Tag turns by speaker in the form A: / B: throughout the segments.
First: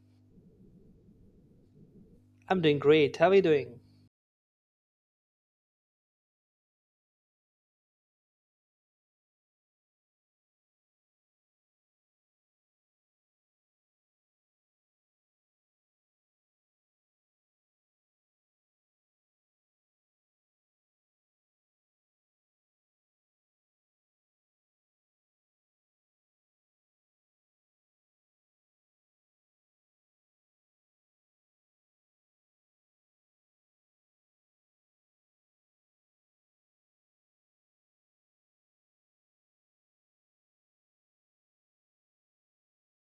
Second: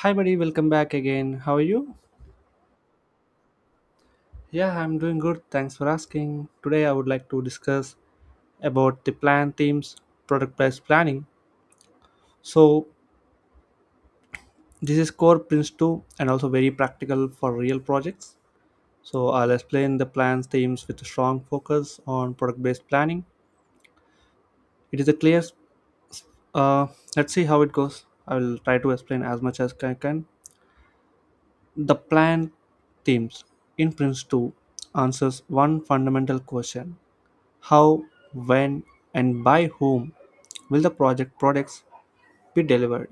A: Hi, buddy, welcome back again. How are you?
B: I'm doing great. How are you doing?
A: Yeah, I'm doing good. Thanks for asking. Today, I would like to discuss about the plan themes, product based planning. So, this is core Prince 2 and also very practical for real projects. So, I'll explain the plans themes with a strong focus on product based planning. It is a clear, uh, let's see how it goes. I will try to explain as much as I can. The plan themes in Prince 2 answers one fundamental question: how, when, and by whom will the project products be delivered?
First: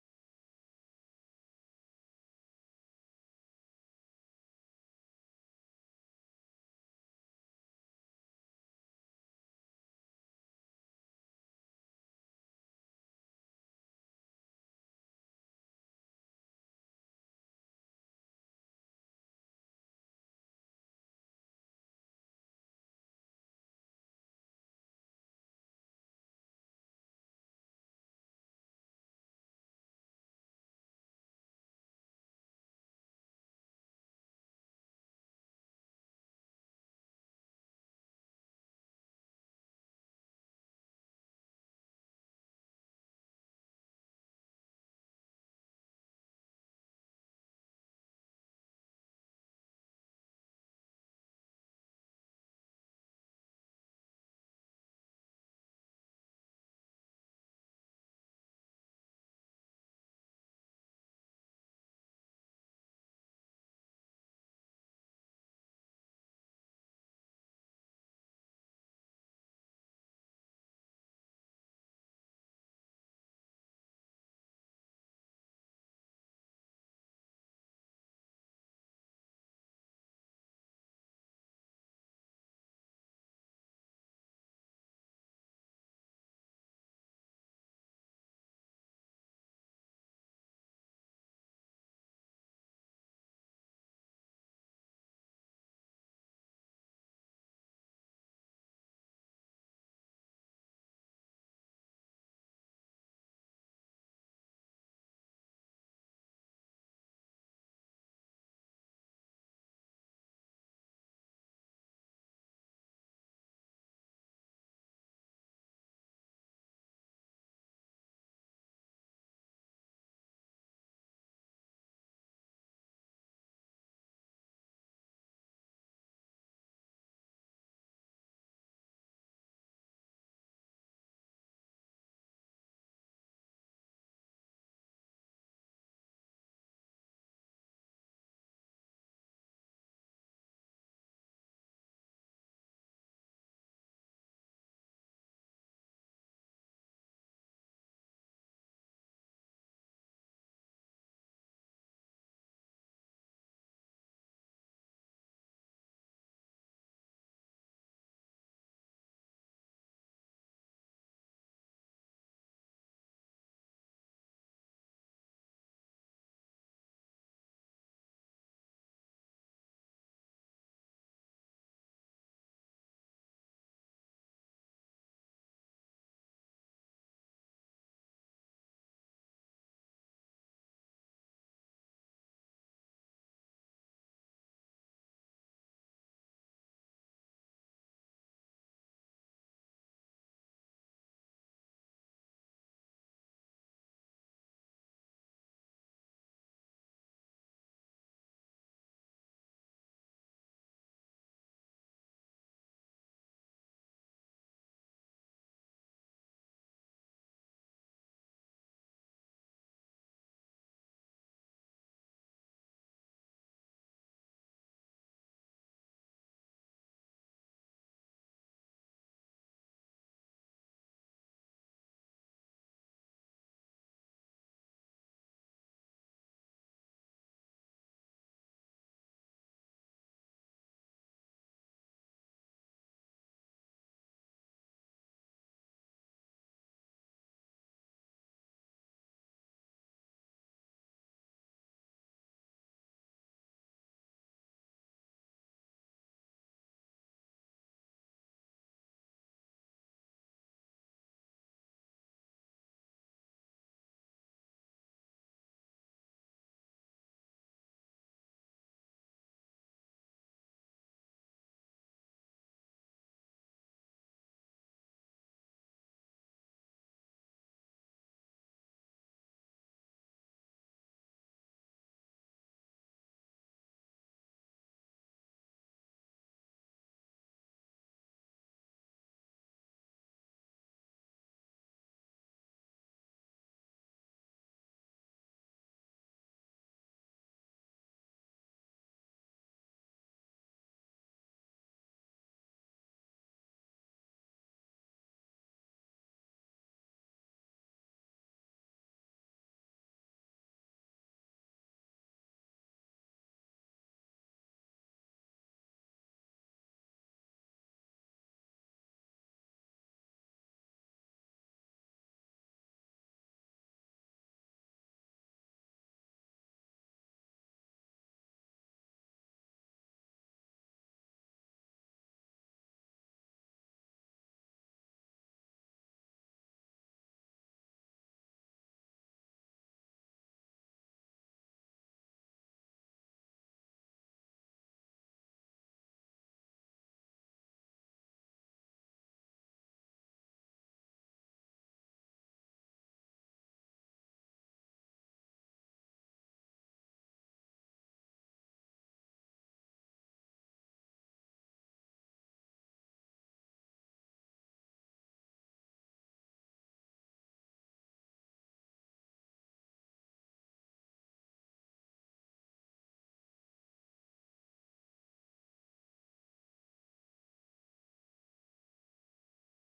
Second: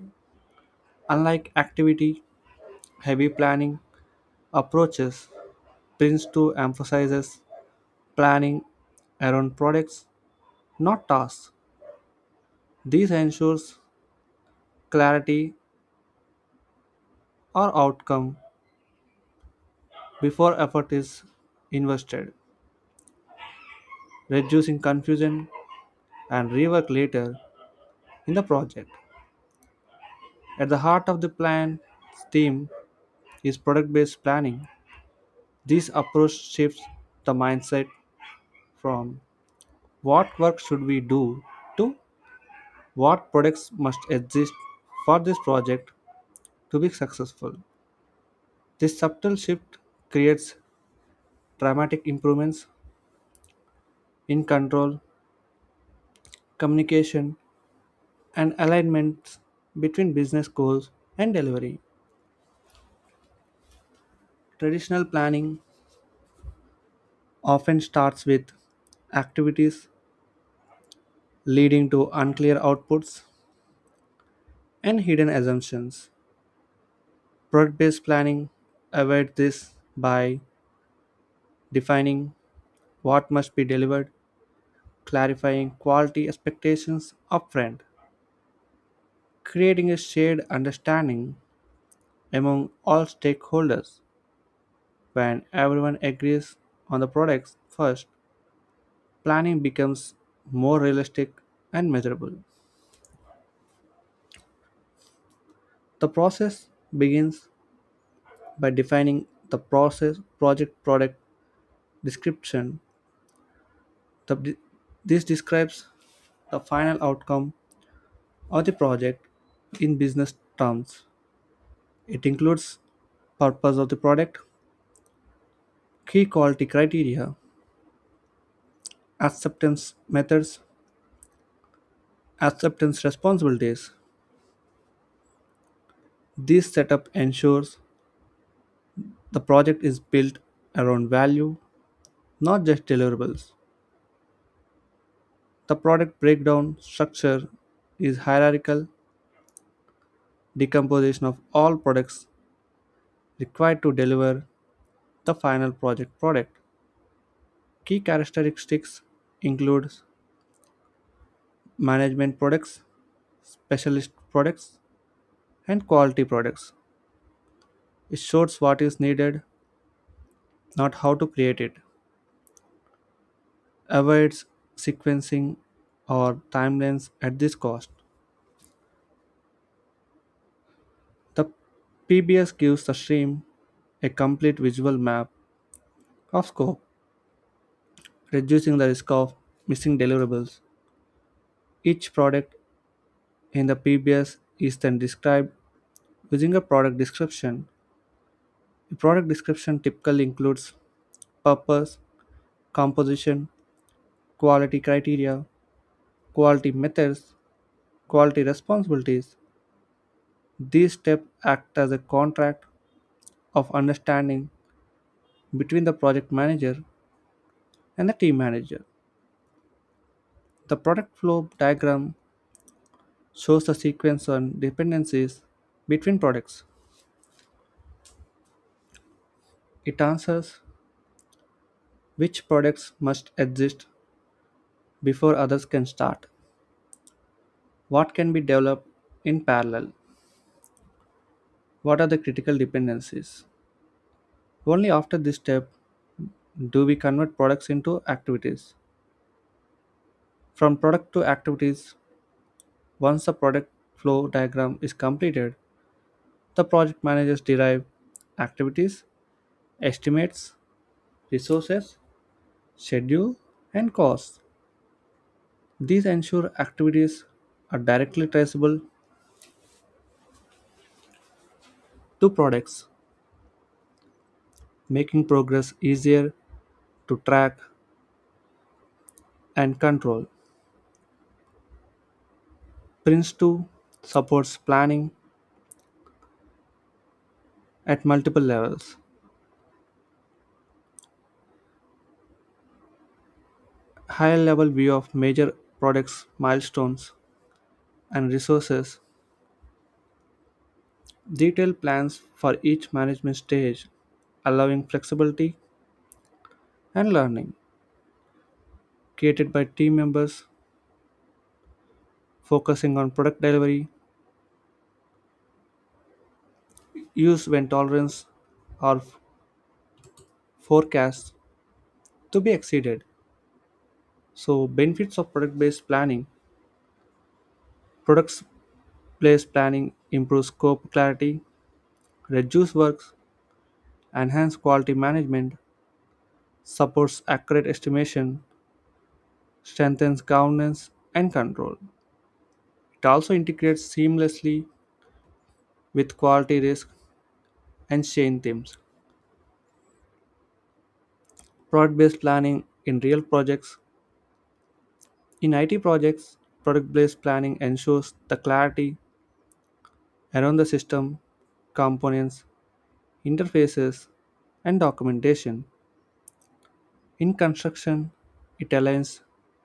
A: Unlike activity heavy planning approaches, Prince 2 emphasizes planning around products, not tasks. This ensures clarity or outcome before effort is invested, reducing confusion and rework later in the project. At the heart of the plan's theme is product based planning. This approach shifts the mindset from what work should we do to what products must exist for this project to be successful. This subtle shift creates dramatic improvements in control, communication, and alignments between business goals and delivery. Traditional planning often starts with activities leading to unclear outputs and hidden assumptions. Product based planning avoids this by defining what must be delivered, clarifying quality expectations upfront, creating a shared understanding among all stakeholders. When everyone agrees on the products first, planning becomes more realistic and measurable. The process begins by defining the process project product description. The- this describes the final outcome of the project in business terms. It includes purpose of the product, key quality criteria, acceptance methods, acceptance responsibilities. This setup ensures the project is built around value, not just deliverables. The product breakdown structure is hierarchical decomposition of all products required to deliver the final project product. Key characteristics include management products, specialist products, and quality products. It shows what is needed, not how to create it. Avoids sequencing or timelines at this cost. The PBS gives the stream a complete visual map of scope, reducing the risk of missing deliverables. Each product in the PBS is then described using a product description. The product description typically includes purpose, composition, quality criteria, quality methods, quality responsibilities. These steps act as a contract of understanding between the project manager and the team manager. The product flow diagram shows the sequence and dependencies between products. It answers which products must exist before others can start, what can be developed in parallel, what are the critical dependencies. Only after this step do we convert products into activities. From product to activities, once the product flow diagram is completed, the project managers derive activities, estimates, resources, schedule, and costs. These ensure activities are directly traceable to products, making progress easier to track and control. Prince 2 supports planning at multiple levels. High level view of major products, milestones, and resources. Detailed plans for each management stage, allowing flexibility and learning, created by team members focusing on product delivery, use when tolerance or forecasts to be exceeded. So, benefits of product based planning: products based planning improves scope clarity, reduce works, enhance quality management, supports accurate estimation, strengthens governance and control. It also integrates seamlessly with quality risk and change themes. Product based planning in real projects. In IT projects, product based planning ensures the clarity around the system, components, interfaces, and documentation. In construction, it aligns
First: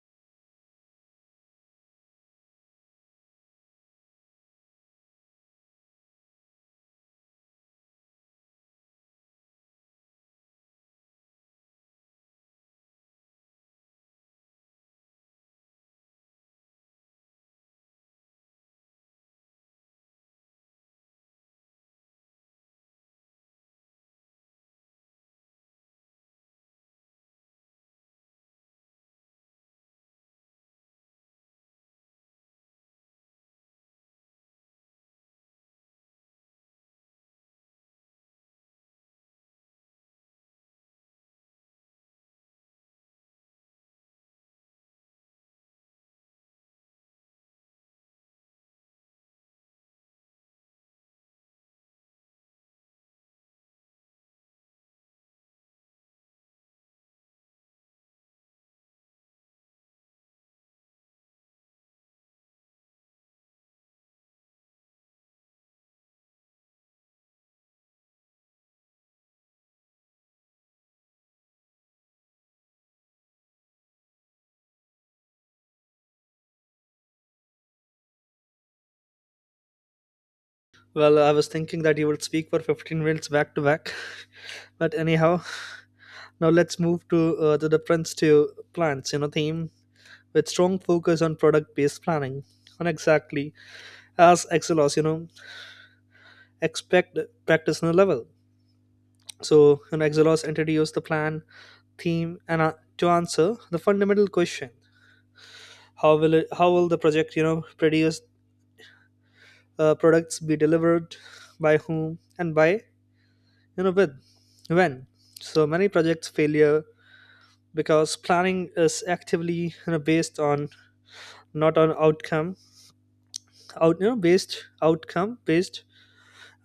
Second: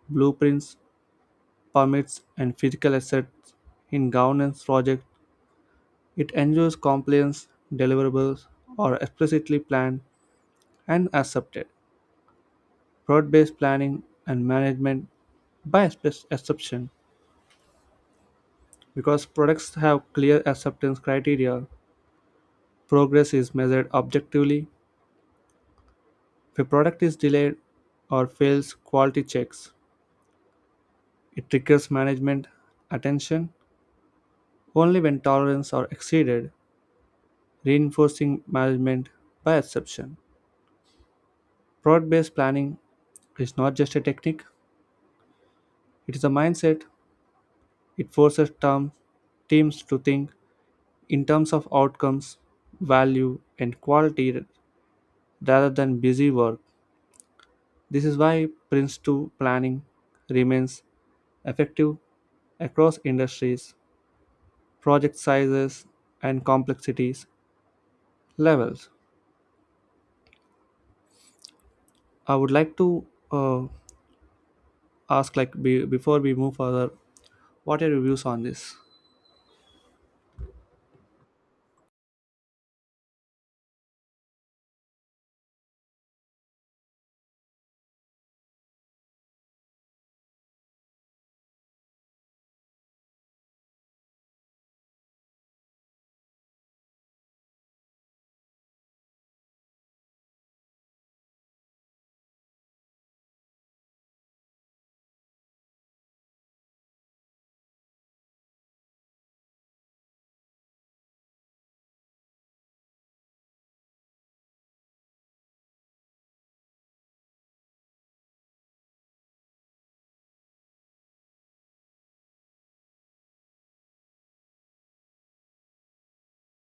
A: blueprints, permits, and physical assets. In governance projects, it ensures compliance, deliverables are explicitly planned and accepted. Product based planning and management by exception. Because products have clear acceptance criteria, progress is measured objectively. If a product is delayed or fails quality checks, it triggers management attention only when tolerance are exceeded, reinforcing management by exception. Product based planning is not just a technique, it is a mindset. It forces teams to think in terms of outcomes, value, and quality rather than busy work. This is why Prince two planning remains effective across industries, project sizes, and complexities levels. I would like to uh, ask, like, before we move further, what are your views on this?
B: Well, I was thinking that you would speak for 15 minutes back to back. But anyhow, now let's move to the difference to plants, you know, theme with strong focus on product based planning. And exactly as Excelos, you know, expect practice on a level. So, you know, Excelos introduced the plan, theme, and to answer the fundamental question: How will it? How will the project, you know, produce products be delivered by whom and by, you know, with when so many projects failure because planning is actively, you know, based on, not on outcome, out, you know, based, outcome based,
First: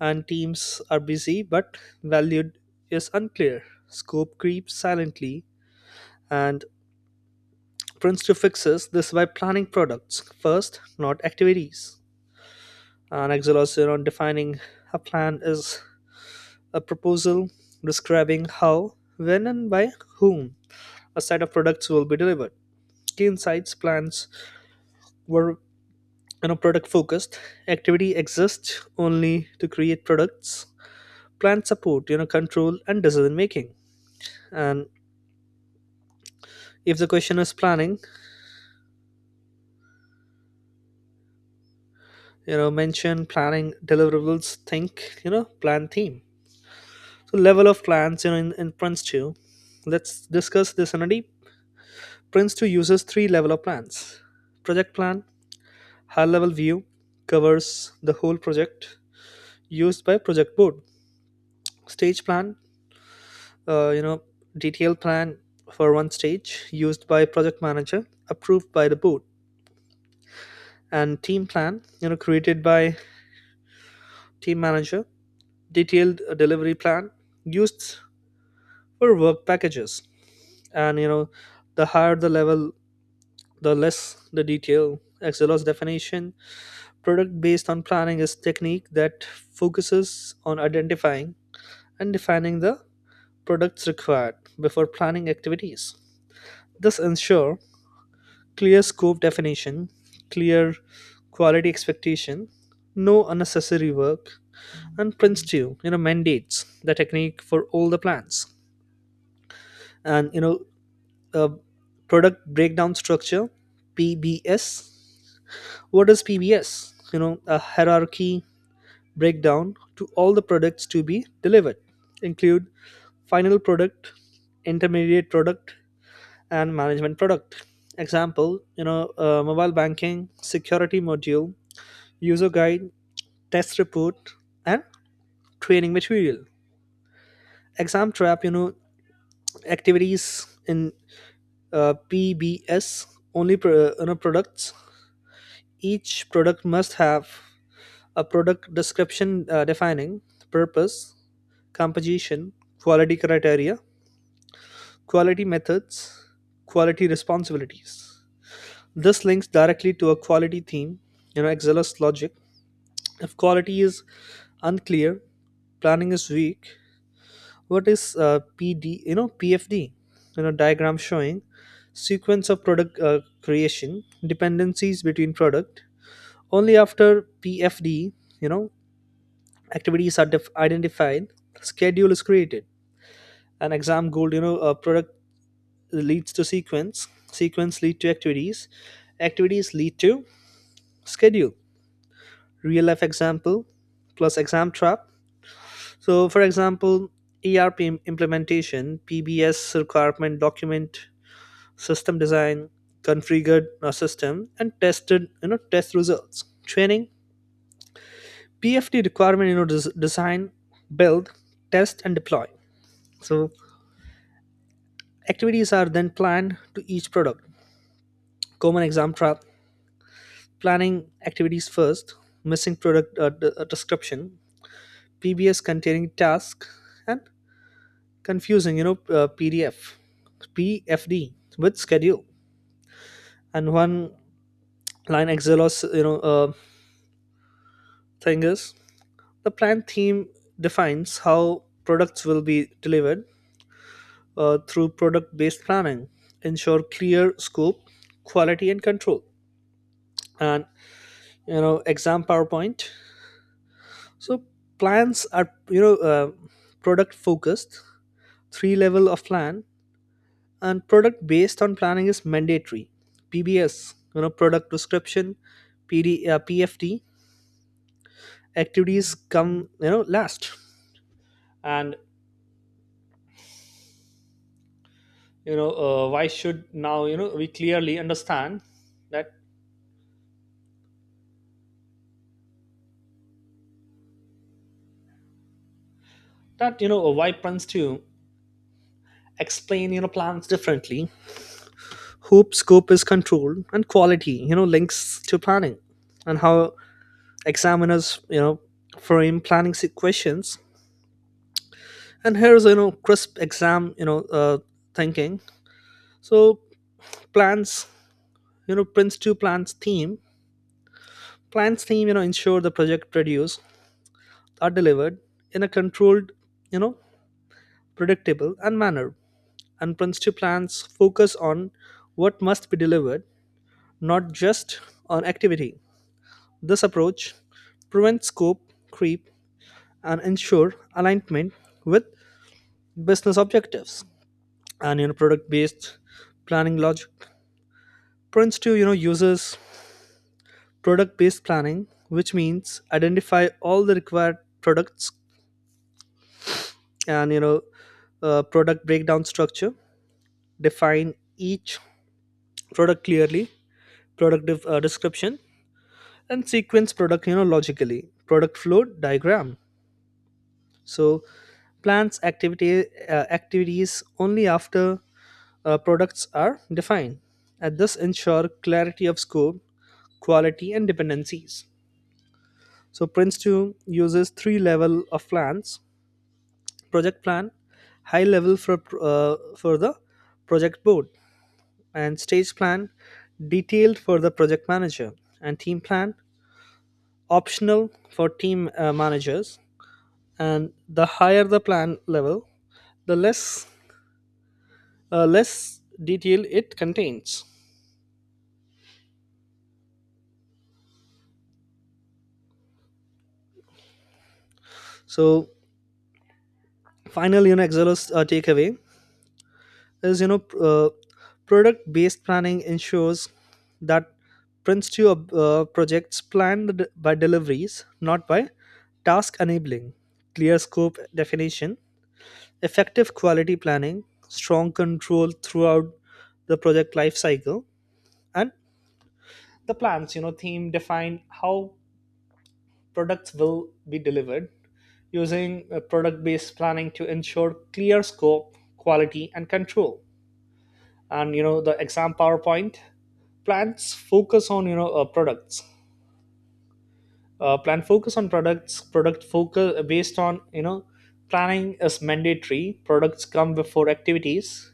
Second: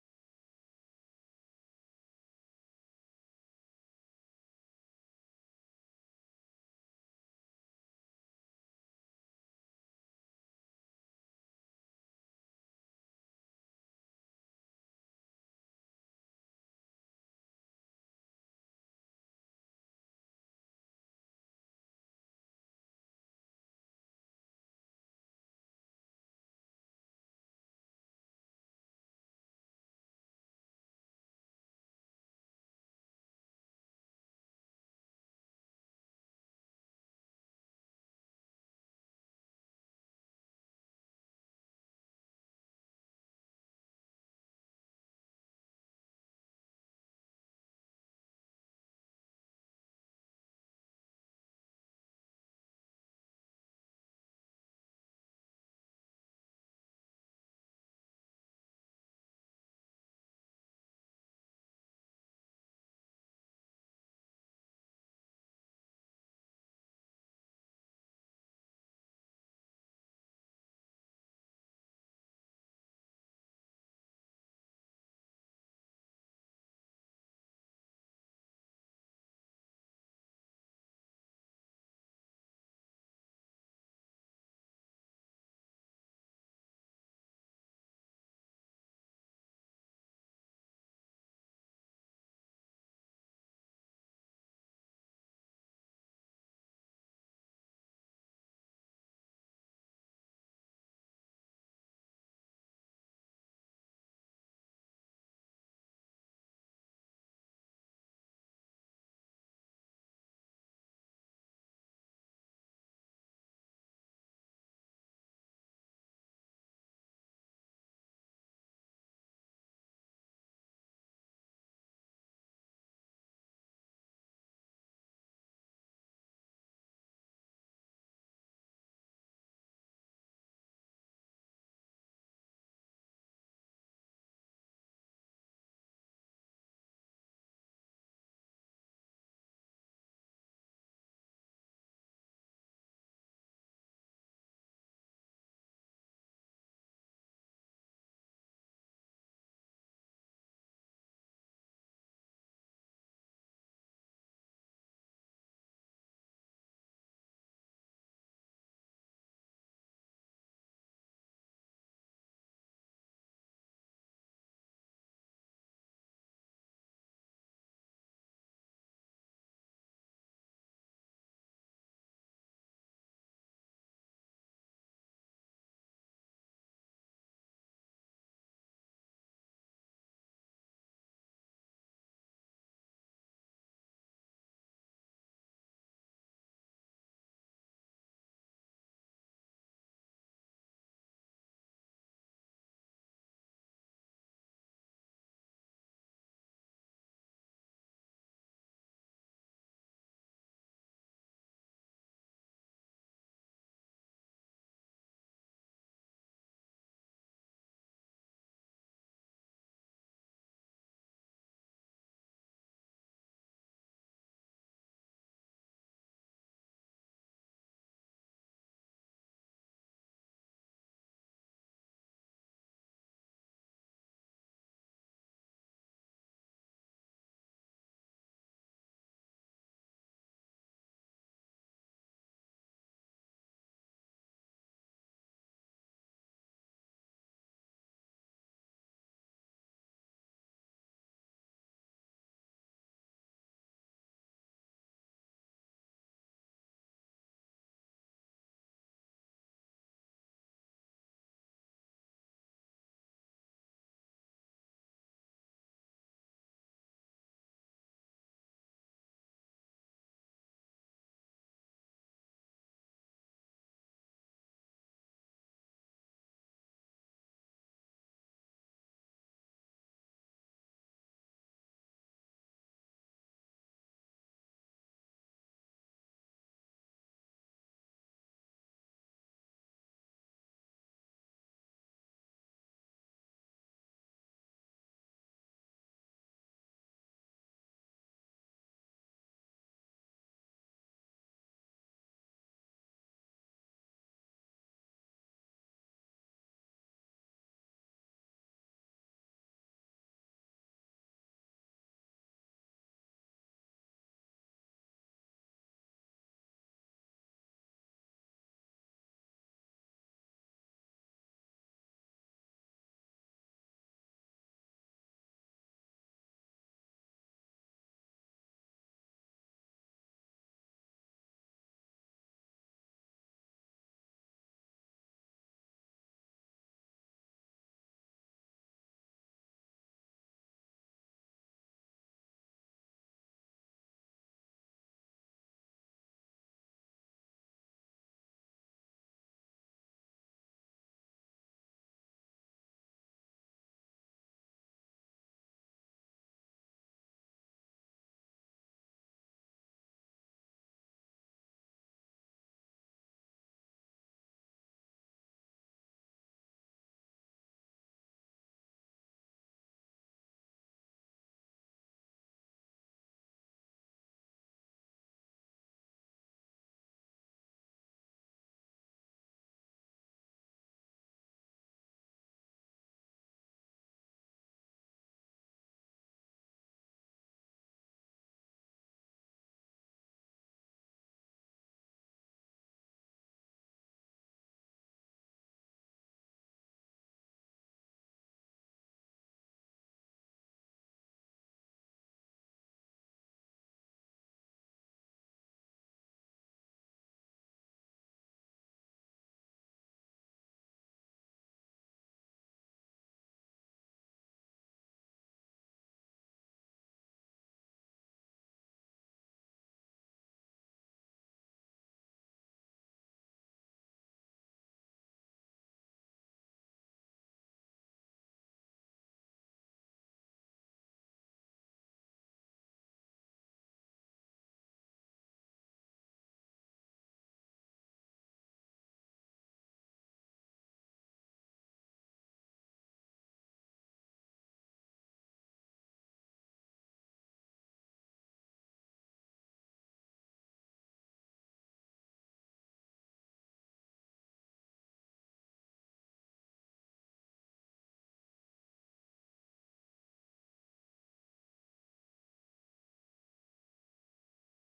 B: and teams are busy but valued is unclear. Scope creeps silently, and Prince to fixes this by planning products first, not activities. An exhaustion on defining a plan is a proposal describing how, when, and by whom a set of products will be delivered. Kane Site's plans were, you know, product focused. Activity exists only to create products, plan support, you know, control and decision making. And if the question is planning, you know, mention planning deliverables, think, you know, plan theme. So level of plans, you know, in Prince 2. Let's discuss this in a deep. Prince 2 uses three level of plans. Project plan, high level view, covers the whole project used by project board. Stage plan, you know, detailed plan for one stage used by project manager approved by the board, and team plan, you know, created by team manager, detailed delivery plan used for work packages. And, you know, the higher the level, the less the detail. Excelos definition: product based on planning is technique that focuses on identifying and defining the products required before planning activities. This ensure clear scope definition, clear quality expectation, no unnecessary work, and Prince 2, you know, mandates the technique for all the plans. And, you know, uh, product breakdown structure, PBS. What is PBS? You know, a hierarchy breakdown to all the products to be delivered, include final product, intermediate product, and management product. Example, you know, mobile banking, security module, user guide, test report, and training material. Exam trap, you know, activities in PBS only you know, products. Each product must have a product description defining purpose, composition, quality criteria, quality methods, quality responsibilities. This links directly to a quality theme, you know, Excel's logic. If quality is unclear, planning is weak. What is PD, you know, PFD, you know, diagram showing sequence of product creation, dependencies between product. Only after PFD, you know, activities are identified, schedule is created. An exam goal, you know, product leads to sequence, sequence lead to activities, activities lead to schedule. Real life example plus exam trap. So for example, ERP implementation PBS requirement document, system design, configured a system, and tested, you know, test results. Training PFD requirement, you know, design, build, test, and deploy. So activities are then planned to each product. Common exam trap: planning activities first, missing product description, PBS containing task, and confusing, you know, PDF, PFD with schedule. And one line Excel or you know, thing is: the plan theme defines how products will be delivered through product based planning, ensure clear scope, quality, and control. And, you know, exam PowerPoint. So plans are, you know, product focused, three level of plan, and product based on planning is mandatory. PBS, you know, product description, PD, PFD, activities come, you know, last. And, you know, why should now, you know, we clearly understand that that, you know, why plans to explain, you know, plans differently, hope scope is controlled and quality, you know, links to planning, and how examiners, you know, frame planning questions. And here's, you know, crisp exam, you know, thinking. So plans, you know, Prince 2 plans theme, plans theme, you know, ensure the project produce are delivered in a controlled, you know, predictable and manner. And principal plans focus on what must be delivered, not just on activity. This approach prevents scope creep and ensure alignment with business objectives and, you know, product based planning logic. Prince 2, you know, uses product based planning, which means identify all the required products and, you know, product breakdown structure, define each product clearly, product description, and sequence product, you know, logically, product flow diagram. So plans activity, activities only after products are defined. And this ensure clarity of scope, quality and dependencies. So Prince 2 uses three level of plans: project plan, high level for uh, the project board, and stage plan, detailed for the project manager, and team plan, optional for team managers. And the higher the plan level, the less less detail it contains. So final, you know, Excel's takeaway is, you know, product based planning ensures that Prince 2 projects planned by deliveries, not by task, enabling clear scope definition, effective quality planning, strong control throughout the project life cycle. And the plans, you know, theme define how products will be delivered using product based planning to ensure clear scope, quality, and control. And, you know, the exam PowerPoint: plans focus on, you know, products, plan focus on products, product focus, based on, you know, planning is mandatory, products come before activities.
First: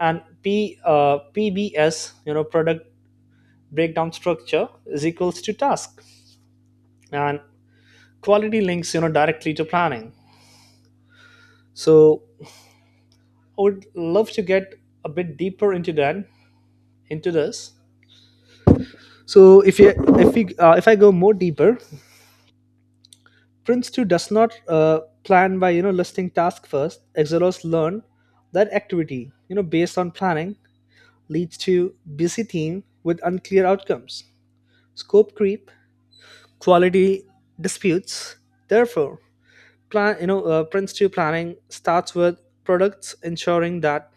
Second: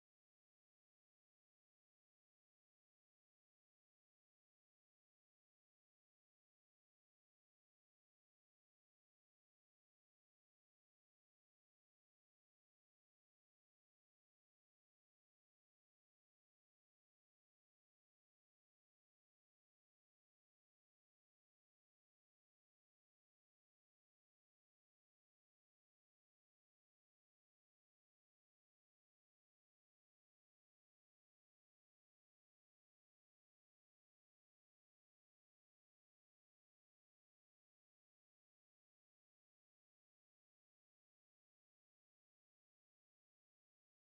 B: And p PBS, you know, product breakdown structure is equals to task. And quality links, you know, directly to planning. So I would love to get a bit deeper into that, into this. So if we, if I go more deeper, Prince two does not plan by, you know, listing task first. Exilers learn that activity, you know, based on planning leads to busy team with unclear outcomes, scope creep, quality disputes. Therefore, plan you know Prince two planning starts with products ensuring that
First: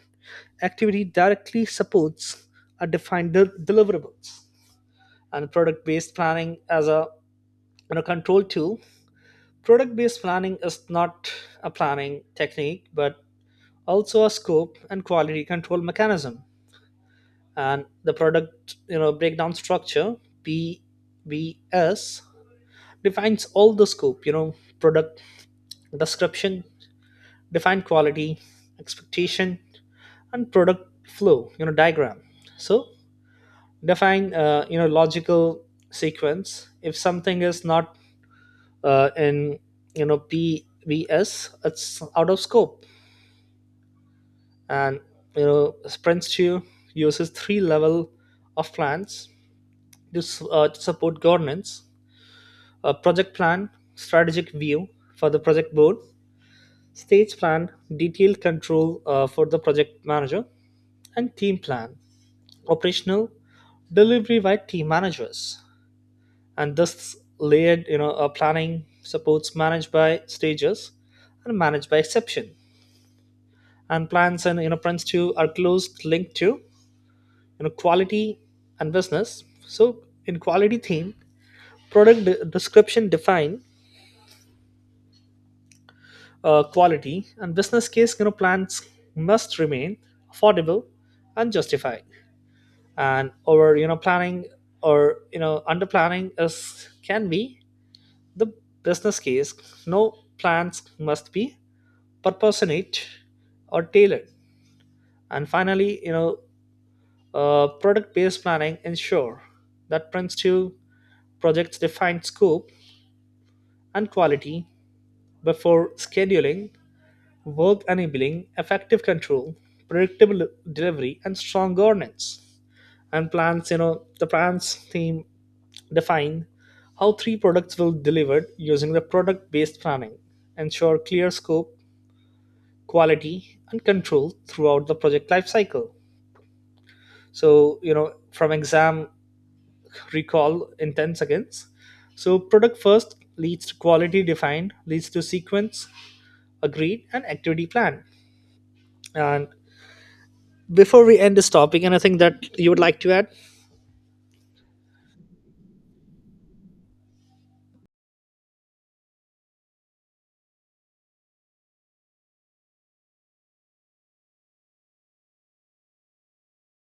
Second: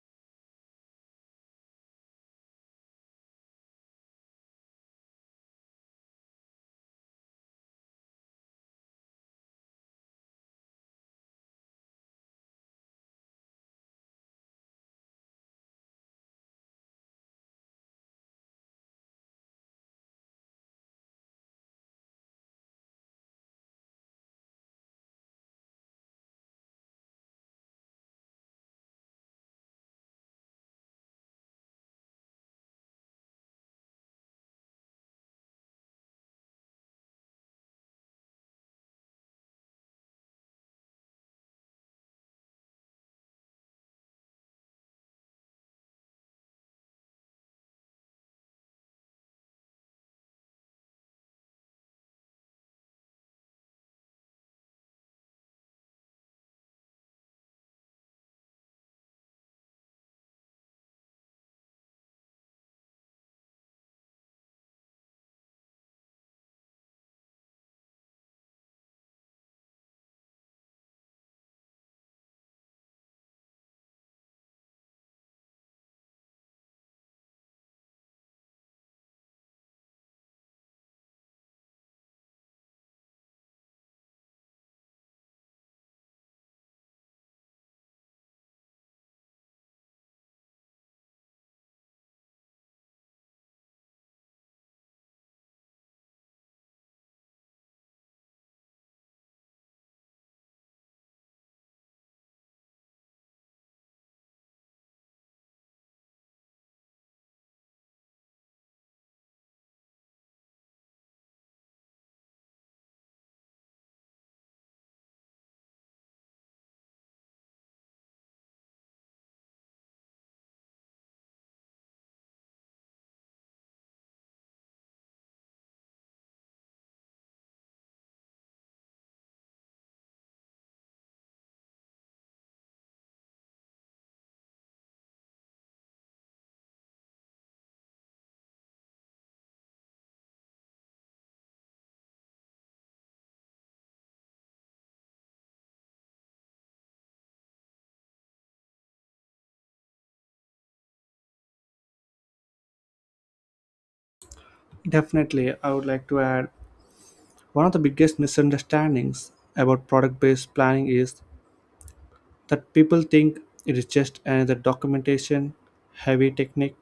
B: activity directly supports a defined deliverables. And product based planning as a, you know, control tool, product based planning is not a planning technique but also a scope and quality control mechanism. And the product, you know, breakdown structure, PBS, defines all the scope, you know, product description define quality expectation, and product flow, you know, diagram. So define, you know, logical sequence. If something is not in, you know, PVS, it's out of scope. And, you know, SprintStue uses three level of plans to, to support governance: a project plan, strategic view for the project board, stage plan, detailed control for the project manager, and team plan, operational delivery by team managers. And this layered, you know, planning supports managed by stages and managed by exception. And plans and you know, plans too are closely linked to, you know, quality and business. So in quality theme, product description define quality, and business case, you know, plans must remain affordable and justified. And over, you know, planning or, you know, under planning is can be the business case. No, plans must be proportionate or tailored. And finally, you know, product based planning ensure that Prince 2 projects define scope and quality before scheduling, work enabling effective control, predictable delivery, and strong governance. And plans, you know, the plans team define how three products will be delivered using the product based planning, ensure clear scope, quality, and control throughout the project lifecycle. So, you know, from exam recall in 10 seconds. So, product first leads to quality defined, leads to sequence agreed, and activity plan. And before we end this topic, anything that you would like to add?
A: Definitely, I would like to add one of the biggest misunderstandings about product based planning is that people think it is just another documentation heavy technique.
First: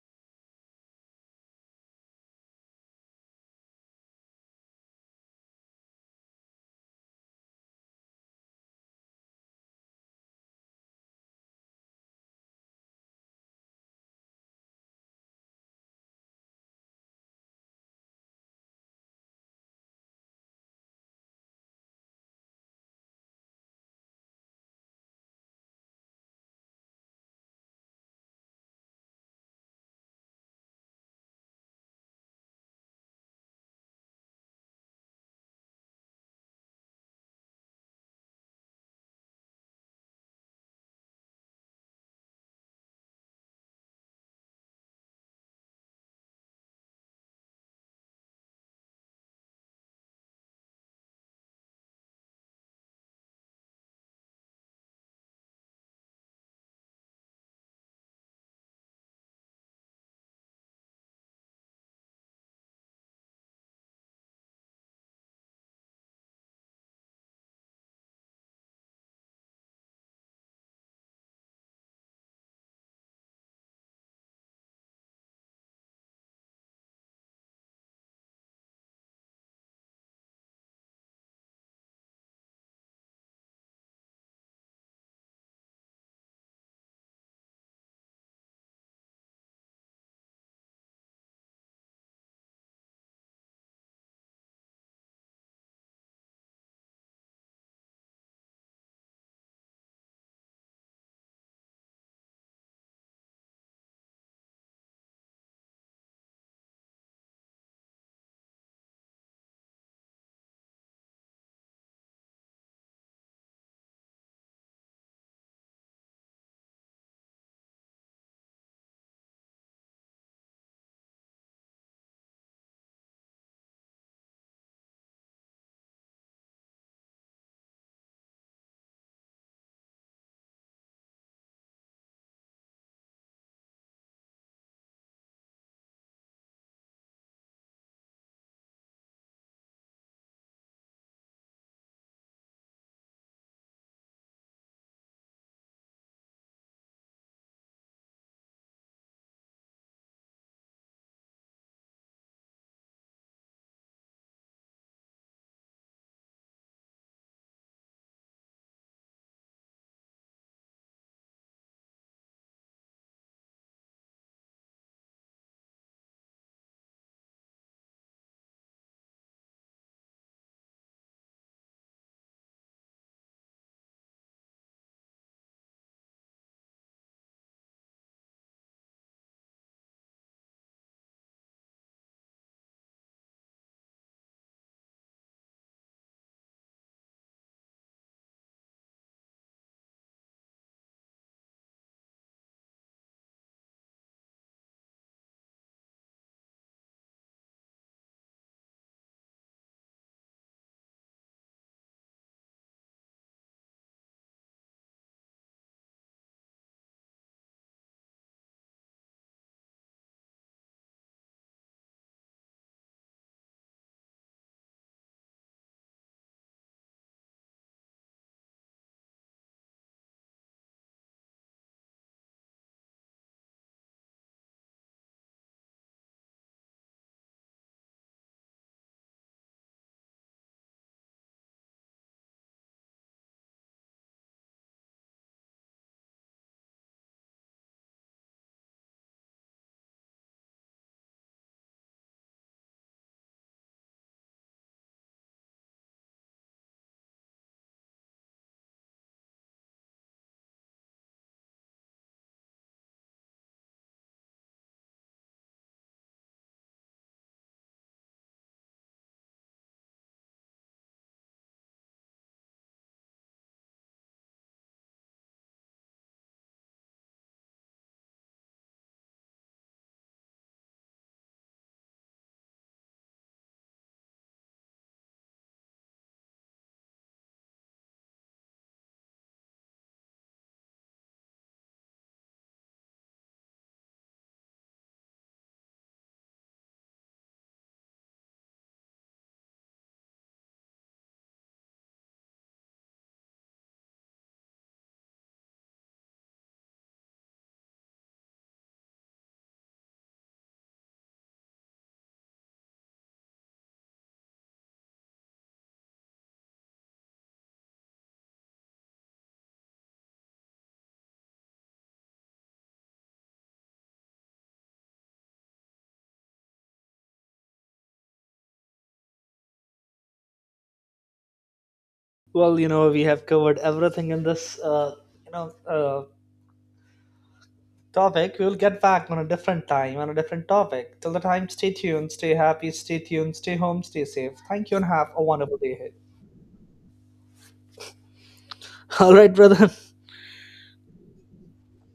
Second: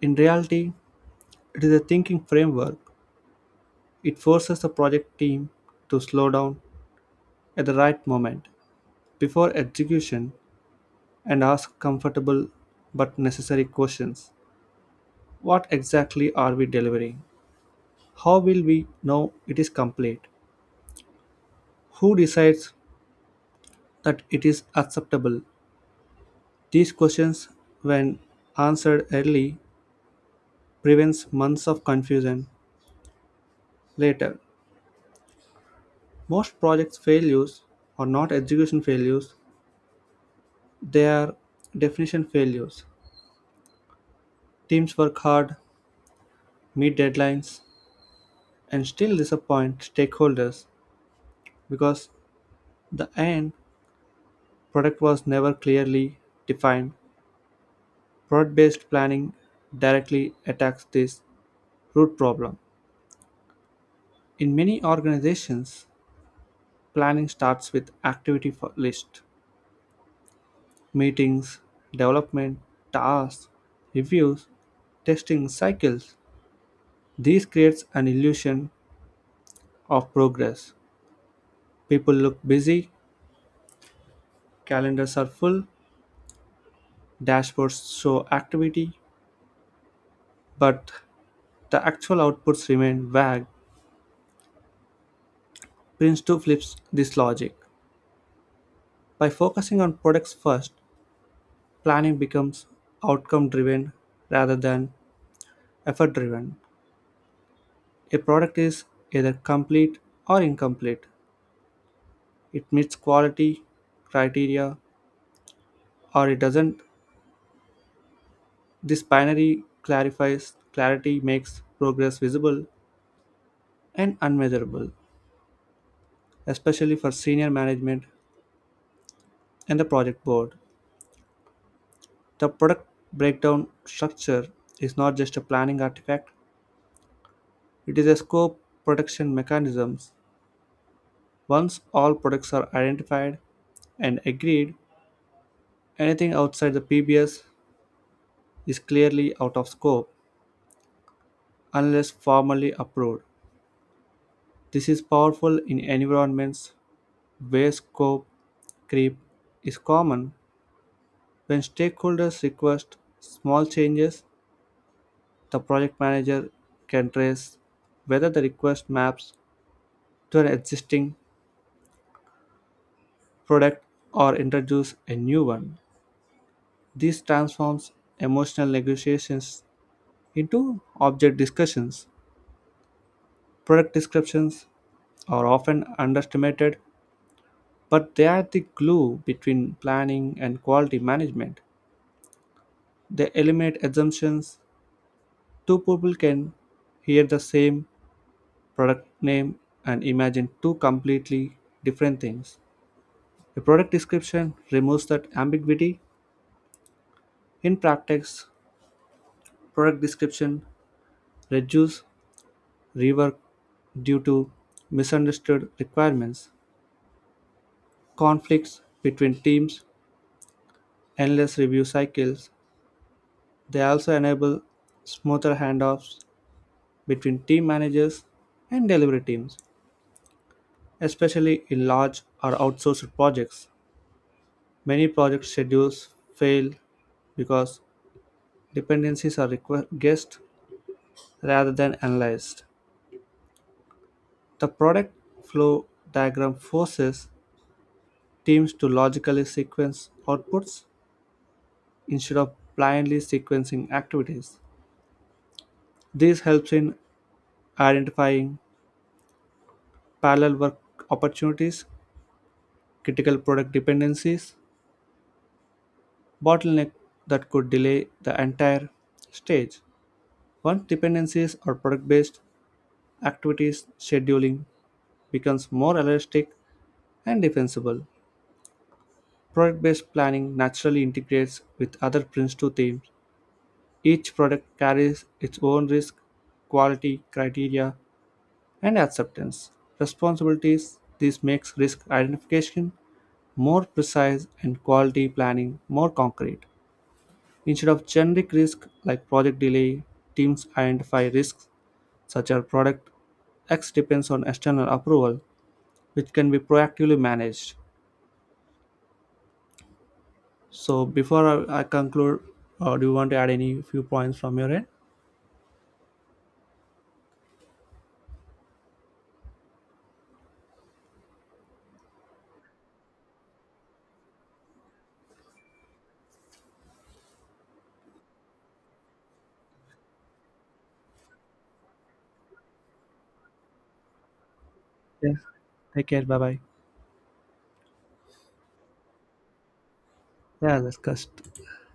A: In reality, it is a thinking framework. It forces the project team to slow down at the right moment before execution and ask comfortable but necessary questions. What exactly are we delivering? How will we know it is complete? Who decides that it is acceptable? These questions, when answered early, prevents months of confusion later. Most projects failures are not execution failures, they are definition failures. Teams work hard meet deadlines, and still disappoint stakeholders because the end product was never clearly defined. Product based planning directly attacks this root problem. In many organizations, planning starts with list, meetings, development, tasks, reviews, testing cycles. This creates an illusion of progress. People look busy, calendars are full, dashboards show activity, but the actual outputs remain vague. Prince2 flips this logic. By focusing on products first, planning becomes outcome driven rather than effort driven. A product is either complete or incomplete. It meets quality criteria or it doesn't. This binary clarifies, clarity makes progress visible and unmeasurable, especially for senior management and the project board. The product breakdown structure is not just a planning artifact, it is a scope protection mechanism. Once all products are identified and agreed, anything outside the PBS is clearly out of scope unless formally approved. This is powerful in environments where scope creep is common. When stakeholders request small changes, the project manager can trace whether the request maps to an existing product or introduce a new one. This transforms emotional negotiations into object discussions. Product descriptions are often underestimated, but they are the glue between planning and quality management. They eliminate assumptions. Two people can hear the same product name and imagine two completely different things. A product description removes that ambiguity. In practice, product description reduce rework due to misunderstood requirements, conflicts between teams, endless review cycles. They also enable smoother handoffs between team managers and delivery teams, especially in large or outsourced projects. Many project schedules fail because dependencies are guessed rather than analyzed. The product flow diagram forces teams to logically sequence outputs instead of blindly sequencing activities. This helps in identifying parallel work opportunities, critical product dependencies, bottleneck that could delay the entire stage. Once dependencies are product based, activities scheduling becomes more elastic and defensible. Product based planning naturally integrates with other Prince2 themes. Each product carries its own risk, quality criteria, and acceptance responsibilities. This makes risk identification more precise and quality planning more concrete. Instead of generic risk like project delay, teams identify risks such as product X depends on external approval, which can be proactively managed. So before I conclude, do you want to add any few points from your end?
B: Well, you know, we have covered everything in this, you know, uh, topic. We'll get back on a different time, on a different topic. Till the time, stay tuned, stay happy, stay tuned, stay home, stay safe. Thank you, and have a
A: Yes.
B: wonderful day ahead.
A: Take care. Bye bye.
B: All right, brother.
A: Yeah, that's just